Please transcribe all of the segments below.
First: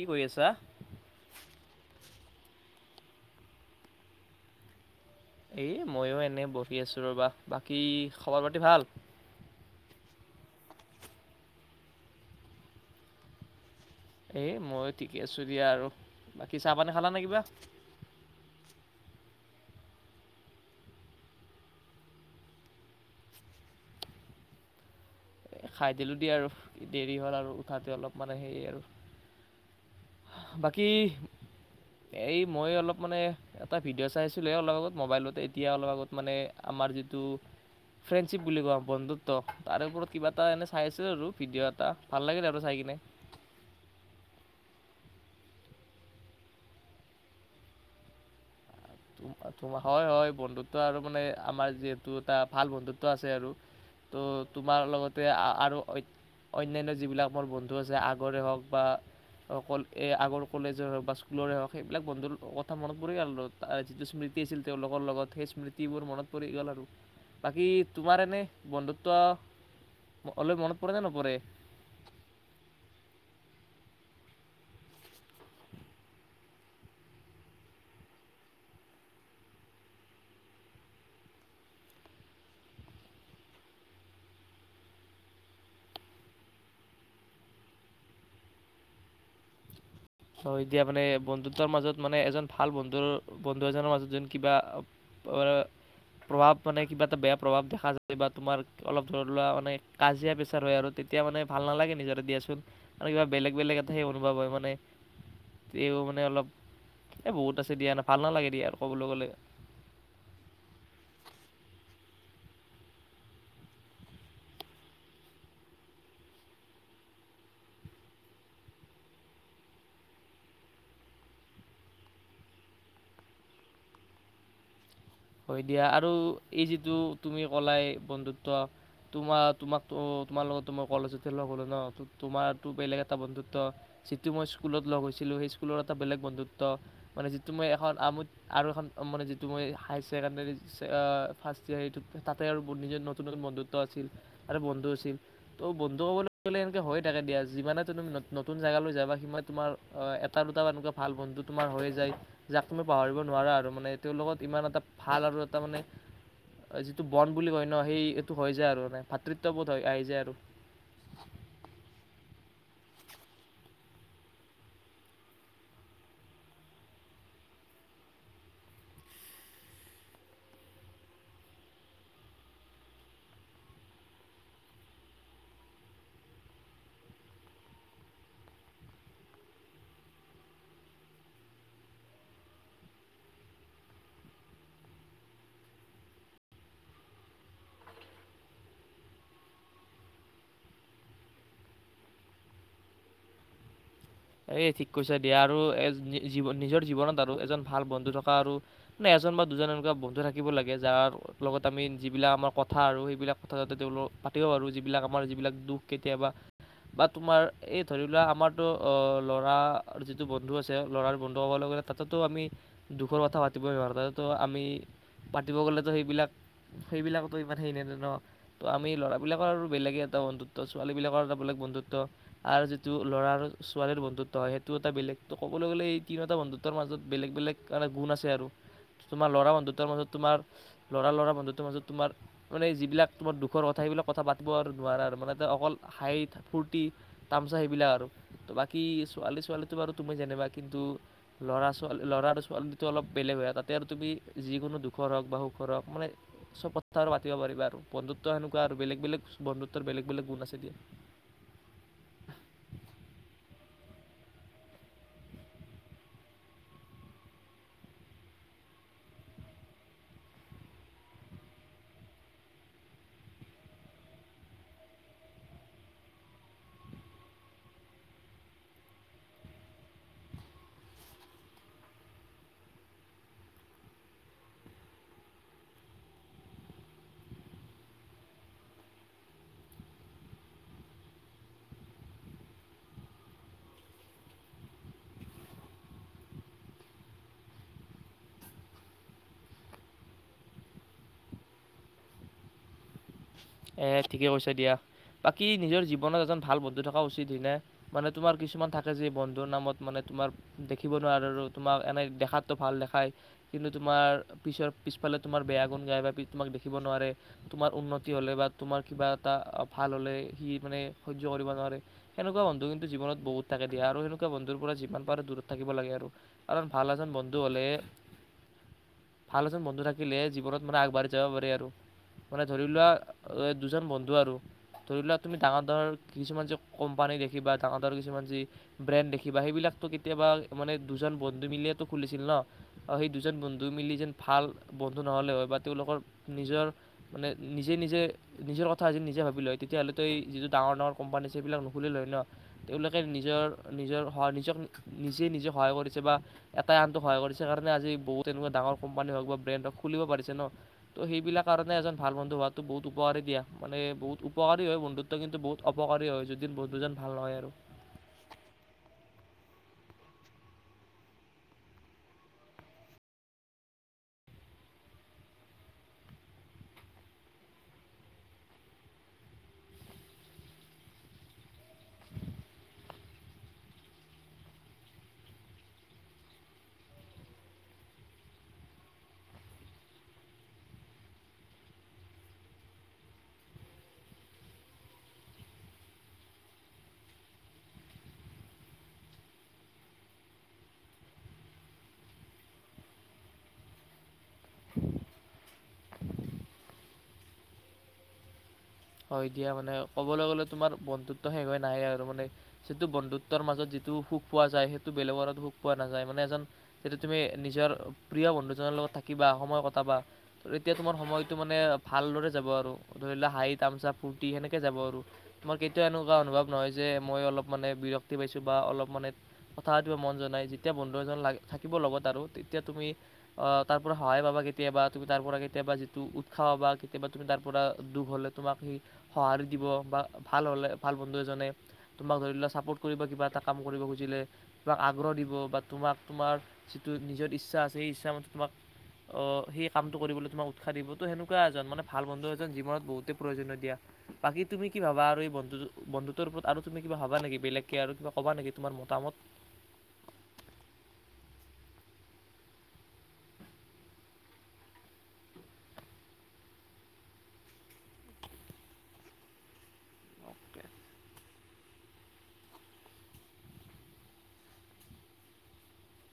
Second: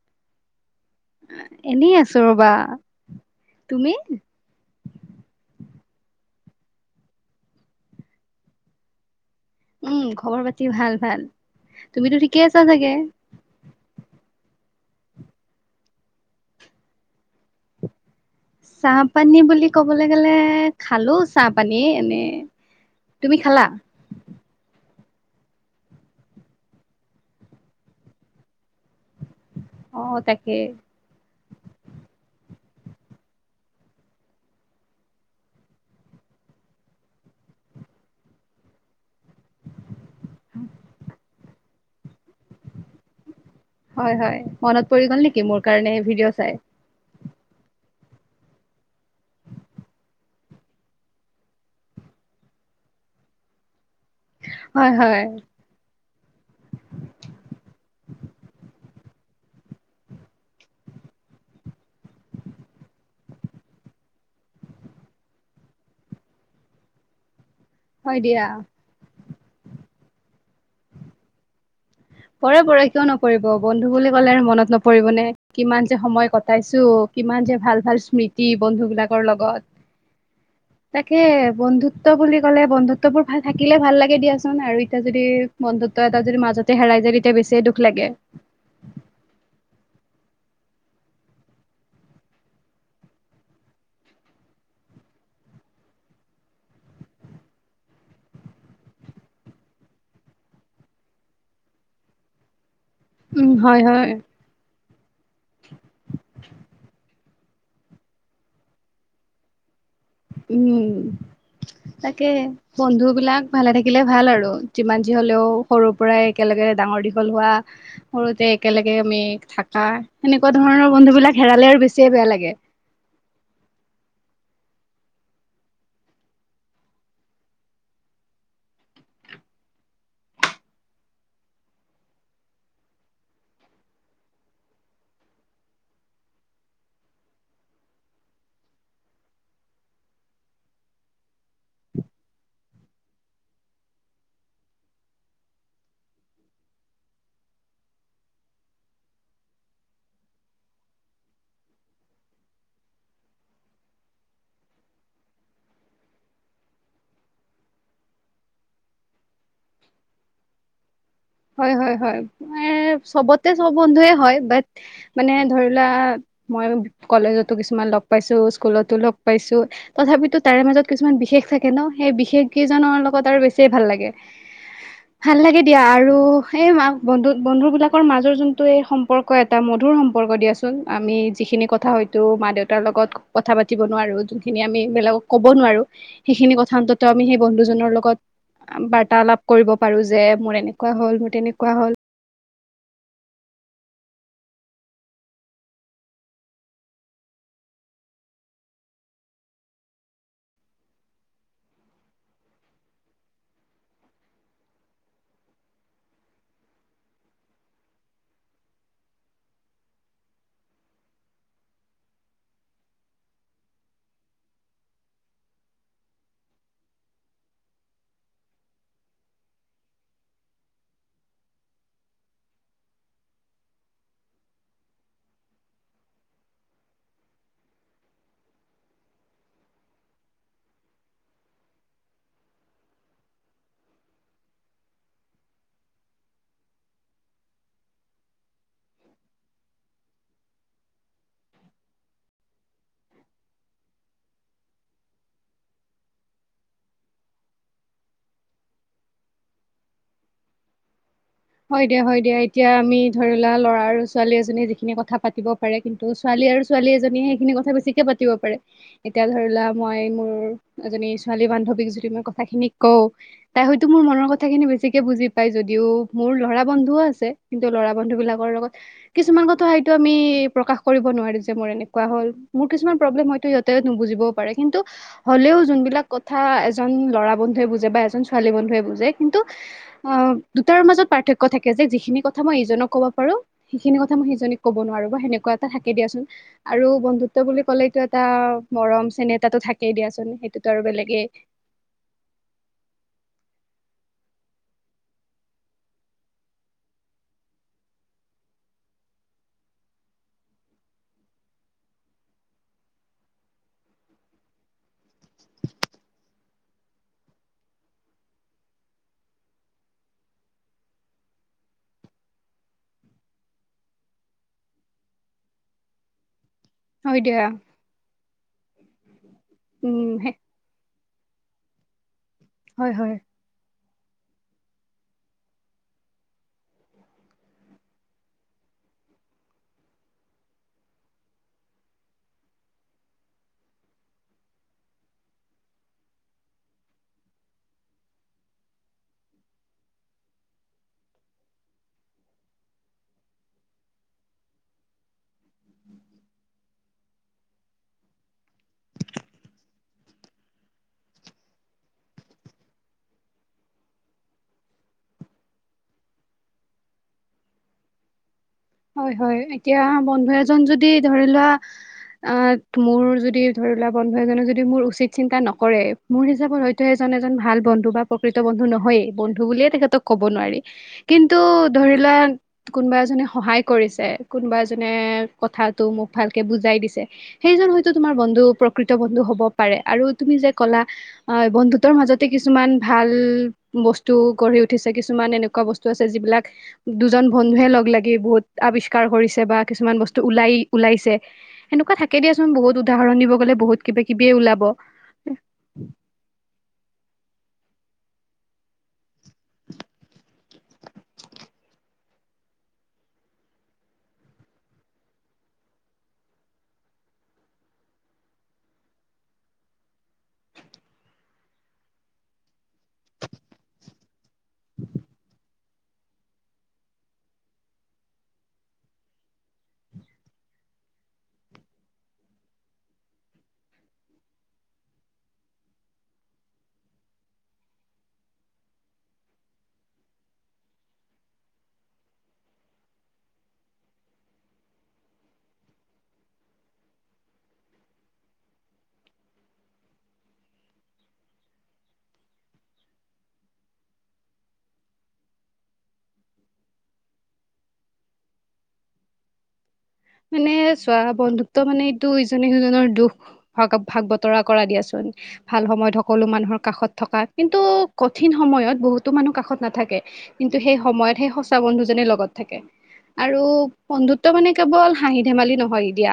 কি কৰি আছা এনেই আছো ৰবা তুমি এই ময়ো এনেই বহি আছোঁ ৰ'বা বাকী খবৰ পাতি ভাল উম খবৰ পাতি ভাল ভাল তুমিতো ঠিকেই আছা চাগে এ মই ঠিকে আছো দিয়া আৰু বাকী চাহ পানী খালা নে কিবা চাহপানী বুলি ক'বলে গ'লে খালো চাহপানীয়ে এনে তুমি খালা খাই দিলোঁ দিয়া আৰু দেৰি হ'ল আৰু উঠাতে অলপ মানে সেৰি আৰু অ তাকে বাকী হেৰি মই অলপ মানে এটা ভিডিঅ' চাইছিলো অলপ আগত মোবাইলতে এতিয়া অলপ আগত মানে আমাৰ যিটো ফ্ৰেণ্ডশ্বিপ বুলি কওঁ বন্ধুত্ব তাৰ ওপৰত কিবা এটা এনে চাইচো আৰু ভিডিঅ' এটা ভাল লাগিল আৰু চাই কিনে। হয় হয় মনত পৰি গ'ল নেকি মোৰ কাৰণে ভিডিঅ' চাই? হয়, হয় বন্ধুত্ব আৰু মানে আমাৰ যিহেতু এটা ভাল বন্ধুত্ব আছে আৰু। ত' তোমাৰ হয় হয় লগতে আ আৰু অইন অন্যান্য যিবিলাক মোৰ বন্ধু আছে আগৰে হওঁক বা অকল এ আগৰ কলেজৰ হওঁক বা স্কুলৰে হওঁক সেইবিলাক বন্ধুৰ কথা মনত পৰি গেল আ যিটো স্মৃতি আছিল তেওঁলোকৰ লগত সেই স্মৃতিবোৰ মনত পৰি গেল আৰু। বাকী হয় তোমাৰ এনে দিয়া বন্ধুত্ব অলপ মনত পৰে নে নপৰে? পৰে, পৰে কিয় নপৰিব বন্ধু বুলি ক'লে আৰু মনত নপৰিব নে কিমান যে সময় কটাইছো কিমান যে ভাল ভাল স্মৃতি বন্ধু বিলাকৰ লগত তাকে বন্ধুত্ব বুলি কলে বন্ধুত্ব বোৰ ভাল থাকিলে ভাল লাগে দিয়াচোন আৰু এতিয়া যদি বন্ধুত্ব এটা যদি মাজতে হেৰাই যে তেতিয়া বেছিয়ে দুখ লাগে। চ এতিয়া মানে বন্ধুত্বৰ মাজত মানে এজন ভাল বন্ধুৰ বন্ধু এজনৰ মাজত যেন কিবা পৰ প্ৰভাৱ মানে কিবা এটা বেয়া প্ৰভাৱ দেখা যায় বা তোমাৰ অলপ ধৰি লোৱা মানে কাজিয়া পেছাৰ হয় আৰু তেতিয়া মানে ভাল নালাগে নিজৰ দিয়াচোন। আৰু কিবা উম বেলেগ হয় বেলেগ এটা সে অনুভৱ হয় মানে তেওঁ মানে অলপ এ বহুত আছে দিয়া ন' ভাল নালাগে দিয়া আৰু ক'বলৈ গ'লে। উম, তাকে বন্ধু বিলাক ভালে থাকিলে ভাল আৰু যিমান যি হ'লেও সৰুৰ পৰাই একেলগে ডাঙৰ দীঘল হোৱা সৰুতে একেলগে আমি থাকা সেনেকুৱা ধৰণৰ বন্ধু বিলাক হেৰালে আৰু বেছিয়ে বেয়া লাগে। হয় দিয়া আৰু এই যিটো তুমি ক'লাই বন্ধুত্ব তোমাৰ তোমাক তোমাৰ লগতো মই কলেজত লগ হ'লো ন' তোমাৰো বেলেগ এটা বন্ধুত্ব যিটো মই স্কুলত লগ হৈছিলো সেই স্কুলত এটা বেলেগ বন্ধুত্ব মানে যিটো মই এখন আ আৰু এখন মানে যিটো মই হাইছ ছেকেণ্ডেৰি অ', ফাৰ্ষ্ট ইয়েৰ হেতু তাতে আৰু নিজৰ নতুন নতুন বন্ধুত্ব আছিল আৰু বন্ধু আছিল ত' বন্ধু ক ক'বলৈ গ'লে এনেকৈ হৈ থাকে দিয়া যিমানে তুম তুমি নতুন জেগালৈ যাবা সিমানে তোমাৰ এটা দুটা এনেকুৱা ভাল বন্ধু তোমাৰ হৈ যায় যাক তুমি পাহৰিব নোৱাৰা আৰু মানে তেওঁৰ লগত ইমান এটা ভাল আৰু এটা মানে যিটো বন বুলি কয় ন' সেই এইটো হৈ যায় আৰু মানে ভাতৃত্ববোধ হৈ আহি যায় আৰু। হয়, হয়, হয় চবতে চব বন্ধুৱে হয় বাট মানে ধৰিলোৱা মই কলেজতো কিছুমান লগ পাইছো স্কুলতো লগ পাইছো তথাপিতো তাৰে মাজত কিছুমান বিশেষ থাকে ন' সেই বিশেষ কেইজনৰ লগত আৰু বেছ ভাল লাগে, ভাল লাগে দিয়া আৰু সে ম বন্ধু বন্ধু বিলাকৰ মাজৰ যোনটো এই সম্পৰ্ক এটা মধুৰ সম্পৰ্ক দিয়াচোন আমি যিখিনি কথা হয়তো মা দেউতাৰ লগত কথা পাতিব নোৱাৰো যোনখিনি আমি বেলেগক ক'ব নোৱাৰো সেইখিনি কথা অন্তত আমি সেই বন্ধুজনৰ লগত বাৰ্তালাপ কৰিব পাৰো যে মোৰ এনেকুৱা এক হ'ল মোৰ তেনেকুৱা হ'ল। এ ঠিক কৈছা দিয়া আৰু জীৱন নিজৰ জীৱনত আৰু এজন ভাল বন্ধু থকা আৰু নে এজন বা দুজন এনেকুৱা বন্ধু থাকিব লাগে যাৰ লগত আমি যিবিলাক আমাৰ কথা আৰু সেইবিলাক কথা যাতে তেওঁল পাতিব পাৰো যিবিলাক আমাৰ যিবিলাক দুখ কেতিয়াবা বা তোমাৰ এই ধৰি লোৱা আমাৰতো ল'ৰাৰ যিটো বন্ধু আছে ল'ৰাৰ বন্ধু ক'বলৈ গ'লে তাততো আমি দুখৰ কথা পাতিবই নোৱাৰোঁ তাতো আমি পাতিব গ'লেতো সেইবিলাক সেইবিলাকতো ইমান সেইনে ন' ন' তো আমি ল'ৰাবিলাকৰ আৰু বেলেগে এটা বন্ধুত্ব ছোৱালীবিলাকৰ এটা বেলেগ বন্ধুত্ব আৰু যিটো ল'ৰাৰ ছোৱালীৰ বন্ধুত্ব হয় সেইটো এটা বেলেগ ত' ক'বলৈ গ'লে এই তিনটা বন্ধুত্বৰ মাজত বেলেগ বেলেগ মানে গুণ আছে আৰু, তোমাৰ ল'ৰা বন্ধুত্বৰ মাজত তোমাৰ ল'ৰা ল'ৰা বন্ধুতৰ মাজত তোমাৰ মানে যিবিলাক তোমাৰ দুখৰ কথা সেইবিলাক কথা পাতিব আৰু নোৱাৰা আৰু মানে এটা অকল হাইট ফূৰ্তি তামচা সেইবিলাক আৰু। বাকী ছোৱালী ছোৱালীটো বাৰু তুমি জিনিবা কিন্তু ল'ৰা-ছোৱালী ল'ৰা-ছোৱালীটো অলপ বেলেগ হয় তাতে আৰু তুমি যিকোনো দুখৰ হওঁক বা সুখৰ হওঁক মানে চব কথা আৰু পাতিব পাৰিবা আৰু বন্ধুত্ব সেনেকুৱা আৰু বেলেগ বেলেগ বন্ধুত্বৰ বেলেগ বেলেগ গুণ আছে দিয়া। হয় দিয়া, হয় দিয়া এতিয়া আমি ধৰিলোৱা ল'ৰা আৰু ছোৱালী এজনীয়ে যিখিনি কথা পাতিব পাৰে কিন্তু ছোৱালী আৰু ছোৱালী এজনীয়ে সেইখিনি কথা বেছিকে পাতিব পাৰে এতিয়া ধৰিলোৱা মই মোৰ এজনী ছোৱালী বান্ধৱীক যদি মই কথা খিনি কও তাই হয়তো মোৰ মনৰ কথা খিনি বেছিকে বুজি পাই যদিও মোৰ লৰা বন্ধুও আছে কিন্তু লৰা বন্ধু বিলাকৰ লগত কিছুমান কথা হয়তো আমি প্ৰকাশ কৰিব নোৱাৰি যে মোৰ এনেকুৱা হ'ল মোৰ কিছুমান প্ৰব্লেম হয়তো সিহঁতে নুবুজিবও পাৰে কিন্তু হ'লেও যোনবিলাক কথা এজন লৰা বন্ধুৱে বুজে বা এজন ছোৱালী বন্ধুৱে বুজে কিন্তু অ' তাৰ মাজত পাৰ্থক্য থাকে যে যিখিনি কথা মই ইজনক ক'ব পাৰো সেইখিনি কথা মই সিজনীক ক'ব নোৱাৰো বা সেনেকুৱা এটা থাকে দিয়াচোন আৰু বন্ধুত্ব বুলি ক'লেটো এটা মৰম চেনেহটো থাকেই দিয়াচোন সেইটোতো আৰু বেলেগেই। এ ঠিকে কৈছে দিয়া বাকী নিজৰ জীৱনত এজন ভাল বন্ধু থকা উচিত হিনে [unintelligible] মানে তোমাৰ কিছুমান থাকে যে বন্ধুৰ নামত মানে তোমাৰ দেখিব নোৱাৰে আৰু তোমাক এনে দেখাতো ভাল দেখাই কিন্তু তোমাৰ পিছৰ পিছফালে তোমাৰ বেয়া গুণ গাই বা তোমাক দেখিব নোৱাৰে তোমাৰ উন্নতি হ'লে বা তোমাৰ কিবা এটা ভাল হ'লে সি মানে সহ্য কৰিব নোৱাৰে সেনেকুৱা বন্ধু কিন্তু জীৱনত বহুত থাকে দিয়া আৰু সেনেকুৱা বন্ধুৰ পৰা যিমান পাৰে দূৰত থাকিব লাগে আৰু। কাৰণ ভাল এজন হয় দিয়া বন্ধু হ'লে ভাল এজন বন্ধু থাকিল উম, জীৱনত সদায় আগবাঢ়ি য বৰে আৰু মানে ধৰি লোৱা। হয় হয় দুজন বন্ধু আৰু ধৰি লওঁক তুমি ডাঙৰ ডাঙৰ কিছুমান যি কোম্পানী দেখিবা ডাঙৰ ডাঙৰ কিছুমান যি ব্ৰেণ্ড দেখিবা সেইবিলাকতো কেতিয়াবা মানে দুজন বন্ধু মিলিয়েতো খুলিছিল ন' সেই দুজন বন্ধু মিলি যেন ভাল বন্ধু নহ'লে হয় বা তেওঁলোকৰ নিজৰ মানে নিজে, নিজে নিজৰ কথা আজি নিজে ভাবি লয় তেতিয়াহ'লেতো এই যিটো ডাঙৰ ডাঙৰ কোম্পানী সেইবিলাক নুখুলীলে হয় ন' তেওঁলোকে নিজৰ নিজৰ সহায় কৰিছে বা নিজক নিজেই নিজে সহায় কৰিছে বা এটাই আনটোক সহায় কৰিছে কাৰণে আজি বহুত এনেকুৱা ডাঙৰ কোম্পানী হওঁক বা ব্ৰেণ্ড হওঁক খুলিব পাৰিছে ন' ত' সেইবিলাক কাৰণে এজন ভাল বন্ধু হোৱাটো বহুত উপকাৰী দিয়া মানে বহুত উপকাৰী হয় বন্ধুত্ব কিন্তু বহুত অপকাৰী হয় যদি বন্ধুজন ভাল নহয় আৰু। হয়, হয় এতিয়া বন্ধু এজন যদি ধৰি লোৱা অ', মোৰ যদি ধৰি লোৱা বন্ধু এজনে যদি মোৰ উচিত চিন্তা নকৰে মোৰ হিচাপত হয়তো এজন এজন ভাল বন্ধু বা প্ৰকৃত বন্ধু নহয়েই বন্ধু বুলিয়ে তেখেতক ক'ব নোৱাৰি কিন্তু ধৰি লোৱা কোনোবা এজনে সহায় কৰিছে, কোনোবা এ জনে কথাটো মোক ভালকে বুজাই দিছে, সেইজন হয়তো তোমাৰ বন্ধু প্ৰকৃত বন্ধু হ'ব পাৰে আৰু তুমি যে ক'লা বন্ধুতৰ মাজতে কিছুমান ভাল বস্তু গঢ়ি উঠিছে, কিছুমান এনেকুৱা বস্তু আছে যিবিলাক দুজন বন্ধুৱে লগ লাগি বহুত আৱিষ্কাৰ কৰিছে বা কিছুমান বস্তু ওলাই ওলাইছে এনেকুৱা থাকে দিয়াচোন বহুত উদাহৰণ দিব গ'লে বহুত কিবা কিবিয়ে ওলাব। হয় দিয়া, মানে ক'বলৈ গ'লে তোমাৰ বন্ধুত্ব শেষ হৈ নাহে আৰু মানে যিটো বন্ধুত্বৰ মাজত যিটো সুখ পোৱা যায় সেইটো বেলেগৰ সুখ পোৱা নাযায় মানে এজন যেতিয়া তুমি নিজৰ প্ৰিয় বন্ধুজনৰ লগত থাকিবা সময় কটাবা তেতিয়া তোমাৰ সময়টো মানে ভালদৰে যাব আৰু ধৰি তামচা ফূৰ্তি সেনেকে যাব আৰু মই কি তে এনেকুৱা অনুভৱ নহয় যে মই অলপ মানে বিৰক্তি পাইছোঁ বা অলপ মানে কথা পাতিব মন জনাই যেতিয়া বন্ধু এজন লাগ থাকিব লগত আৰু তেতিয়া অ', তুমি তাৰ পৰা সহায় পাবা কেতিয়াবা তুমি তাৰ পৰা কেতিয়াবা যিটো উৎসাহ পবা কেতিয়াবা তুমি তাৰ পৰা দুখ হ'লে তোমাক সেই সঁহাৰি দিব বা ভাল হ'লে ভাল বন্ধু এজনে তোমাক ধৰি লোৱা ছাপৰ্ট কৰিব কিবা এটা কাম কৰিব খুজিলে, তোমাক আগ্ৰহ দিব বা তোমাক তোমাৰ যিটো নিজৰ ইচ্ছা আছে সেই ইচ্ছামতে তোমাক অ', সেই কামটো কৰিবলৈ তোমাক উৎসাহ দিব তো সেনেকুৱা এজন মানে ভাল বন্ধু এজন জীৱনত বহুত তে প্ৰয়োজন দিয়া বাকী তুমি কি ভাবা আৰু এই বন্ধু বন্ধুত ওপৰত আৰু তুমি কিবা ভাবা নেকি বেলেগকে আৰু কিবা কবা নেকি তোমাৰ মতামত? মানে চোৱা বন্ধুত্ব মানে এইটো ইজনে সিজনৰ দুখ ভাগ ভাগ বতৰা কৰা দিয়াচোন, ভাল সময়ত সকলো মানুহৰ কাষত থকা কিন্তু কঠিন সময়ত বহুতো মানুহ কাষত নাথাকে কিন্তু সেই সময়ত সেই সঁচা বন্ধুজনে লগত থাকে আৰু বন্ধুত্ব মানে কেৱল হাঁহি ধেমালি নহয় দিয়া,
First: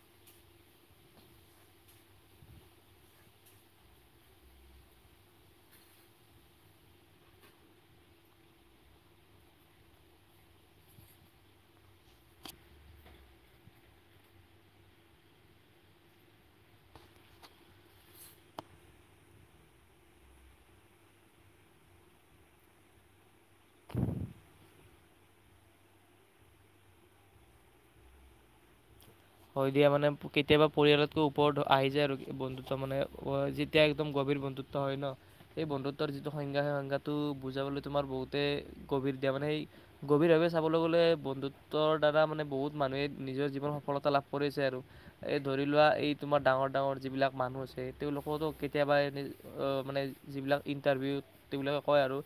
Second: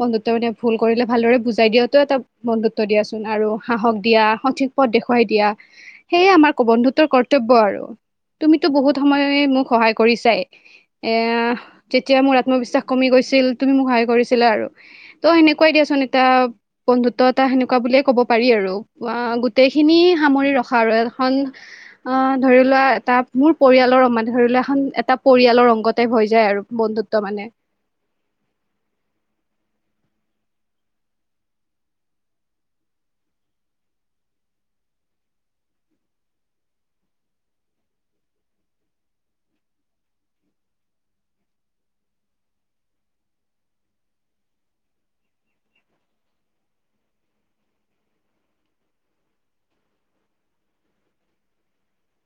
বন্ধুত্ব মানে ভুল কৰিলে ভালদৰে বুজাই দিয়াতটো এটা বন্ধুত্ব দিয়াচোন আৰু সাহস দিয়া সঠিক পথ দেখুৱাই দিয়া সেয়ে আমাৰ বন্ধুত্বৰ কৰ্তব্য আৰু তুমিতো বহুত সময়ে মোক সহায় কৰিছাই এ যেতিয়া মোৰ আত্মবিশ্বাস। কমি গৈছিল তুমি মোক সহায় কৰিছিলা আৰু ত' সেনেকুৱাই দিয়াচোন এটা বন্ধুত্ব এটা সেনেকুৱা বুলিয়ে কব পাৰি আৰু অ গোটেইখিনি সামৰি ৰখা আৰু এখন অ ধৰি লোৱা এটা মোৰ পৰিয়ালৰ মানে ধৰি লোৱা এখন এটা পৰিয়ালৰ অংগতে ভ হৈ যায় আৰু বন্ধুত্ব মানে- হৈ দিয়া মানে কেতিয়াবা পৰিয়ালতকৈ ওপৰত আহি যায় আৰু বন্ধুত্ব মানে যেতিয়া একদম গভীৰ বন্ধুত্ব হয় ন সেই বন্ধুত্বৰ যিটো সংজ্ঞা সেই সংজ্ঞাটো বুজাবলৈ তোমাৰ বহুতে গভীৰ দিয়া মানে সেই গভীৰভাৱে চাবলৈ গ'লে বন্ধুত্বৰ দ্বাৰা মানে বহুত মানুহে নিজৰ জীৱন সফলতা লাভ কৰিব কৰে, কৰিছে আৰু এই ধৰি লোৱা এই তোমাৰ ডাঙৰ ডাঙৰ যিবিলাক মানুহ আছে তেওঁলোকতো কেতিয়াবা এনে মানে যিবিলাক ইণ্টাৰভিউত তেওঁবিলাকে কয় আৰু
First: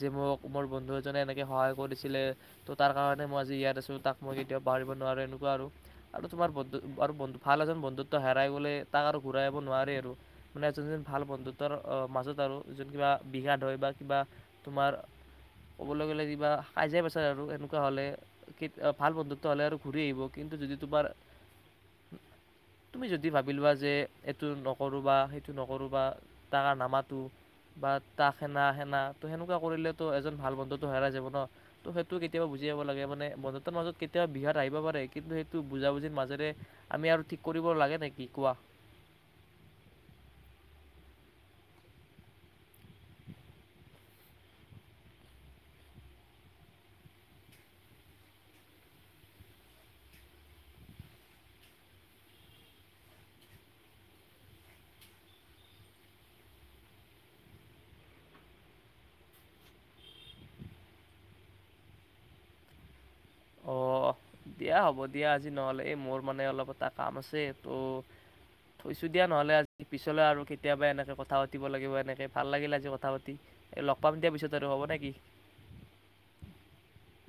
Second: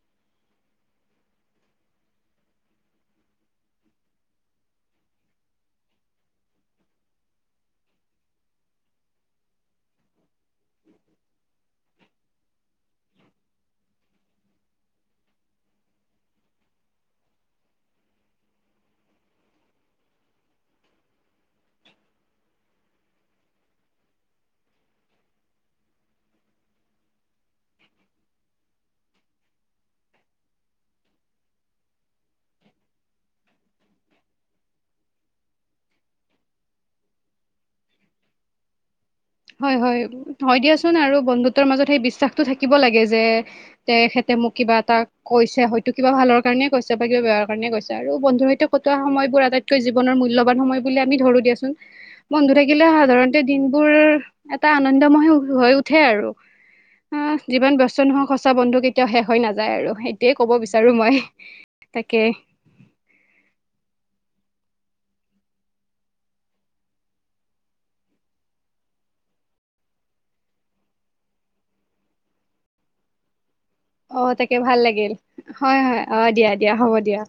যে মোক মোৰ বন্ধু এজনে এনেকৈ সহায় কৰিছিলে তো তাৰ কাৰণে মই আজি ইয়াত আছোঁ তাক মই কেতিয়াও পাহৰিব নোৱাৰোঁ এনেকুৱা আৰু। আৰু তোমাৰ বন্ধু আৰু বন্ধু ভাল এজন বন্ধুত্ব হেৰাই গ'লে তাক আৰু ঘূৰাই যব নোৱাৰে আৰু মানে এজন এজন ভাল বন্ধুত্বৰ মাজত আৰু যজন কিবা বিঘাদ হয় বা কিবা তোমাৰ ক'বলৈ গ'লে কিবা সাজজে পেচাৰে আৰু সনেকুৱা হ'লে ভাল বন্ধুত্ব হ'লে আৰু ঘূৰি আহিব কিন্তু যদি তোমাৰ তুমি যদি ভাবি লোৱা যে এইটো নকৰোঁ বা সেইটো নকৰোঁ বা তাৰ নামাটো বা তাক সেনা সেনা তো সেনেকুৱা কৰিলেতো এজন ভাল বন্ধুটো হেৰাই যাব ন ত' সেইটো কেতিয়াবা বুজি যাব লাগে মানে বন্ধতাৰ মাজত কেতিয়াবা বিহাত আহিব পাৰে কিন্তু সেই বুজাবুজিৰ মাজেৰে আমি আৰু ঠিক কৰিব লাগে নেকি কোৱা, হয় হয় হয় দিয়াচোন আৰু বন্ধুতৰ মাজত সেই বিশ্বাসতটো থাকিব লাগে যে তেখেতে মোক কিবা এটা কৈছে হয়তো কিবা ভালৰ কাৰণে কৈছে বা কিবা বেয় কাৰণে কৈছে আৰু বন্ধুৰ সৈতে কটোৱা সময়বোৰ আটাইতকৈ জীৱনৰ মূল্যবান সময় বুলি আমি ধৰো দিয়াচোন বন্ধু থাকিলে সাধাৰণতে দিনবোৰ এটা আনন্দময় হৈ উঠে আৰু আহ যিমান বস্ত নোহোৱা সঁচা বন্ধু কেতিয়াও শেষ হৈ নাযায় আৰু এতিয়ে কব বিচাৰো মই তাকে, অঁ দিয়া হ'ব দিয়া আজি নহলে এই মোৰ মানে অলপ এটা কাম আছে ত' থৈছো দিয়া নহলে আজি পিছলৈ আৰু কেতিয়াবা এনেকে কথা পাতিব লাগিব এনেকে ভাল লাগিল আজি কথা পাতি। এই লগ পাম অ দিয়া পিছত তাকে আৰু ভাল হ'ব নেকি লাগিল হয় হয় অ দিয়া দিয়া হ'ব দিয়া।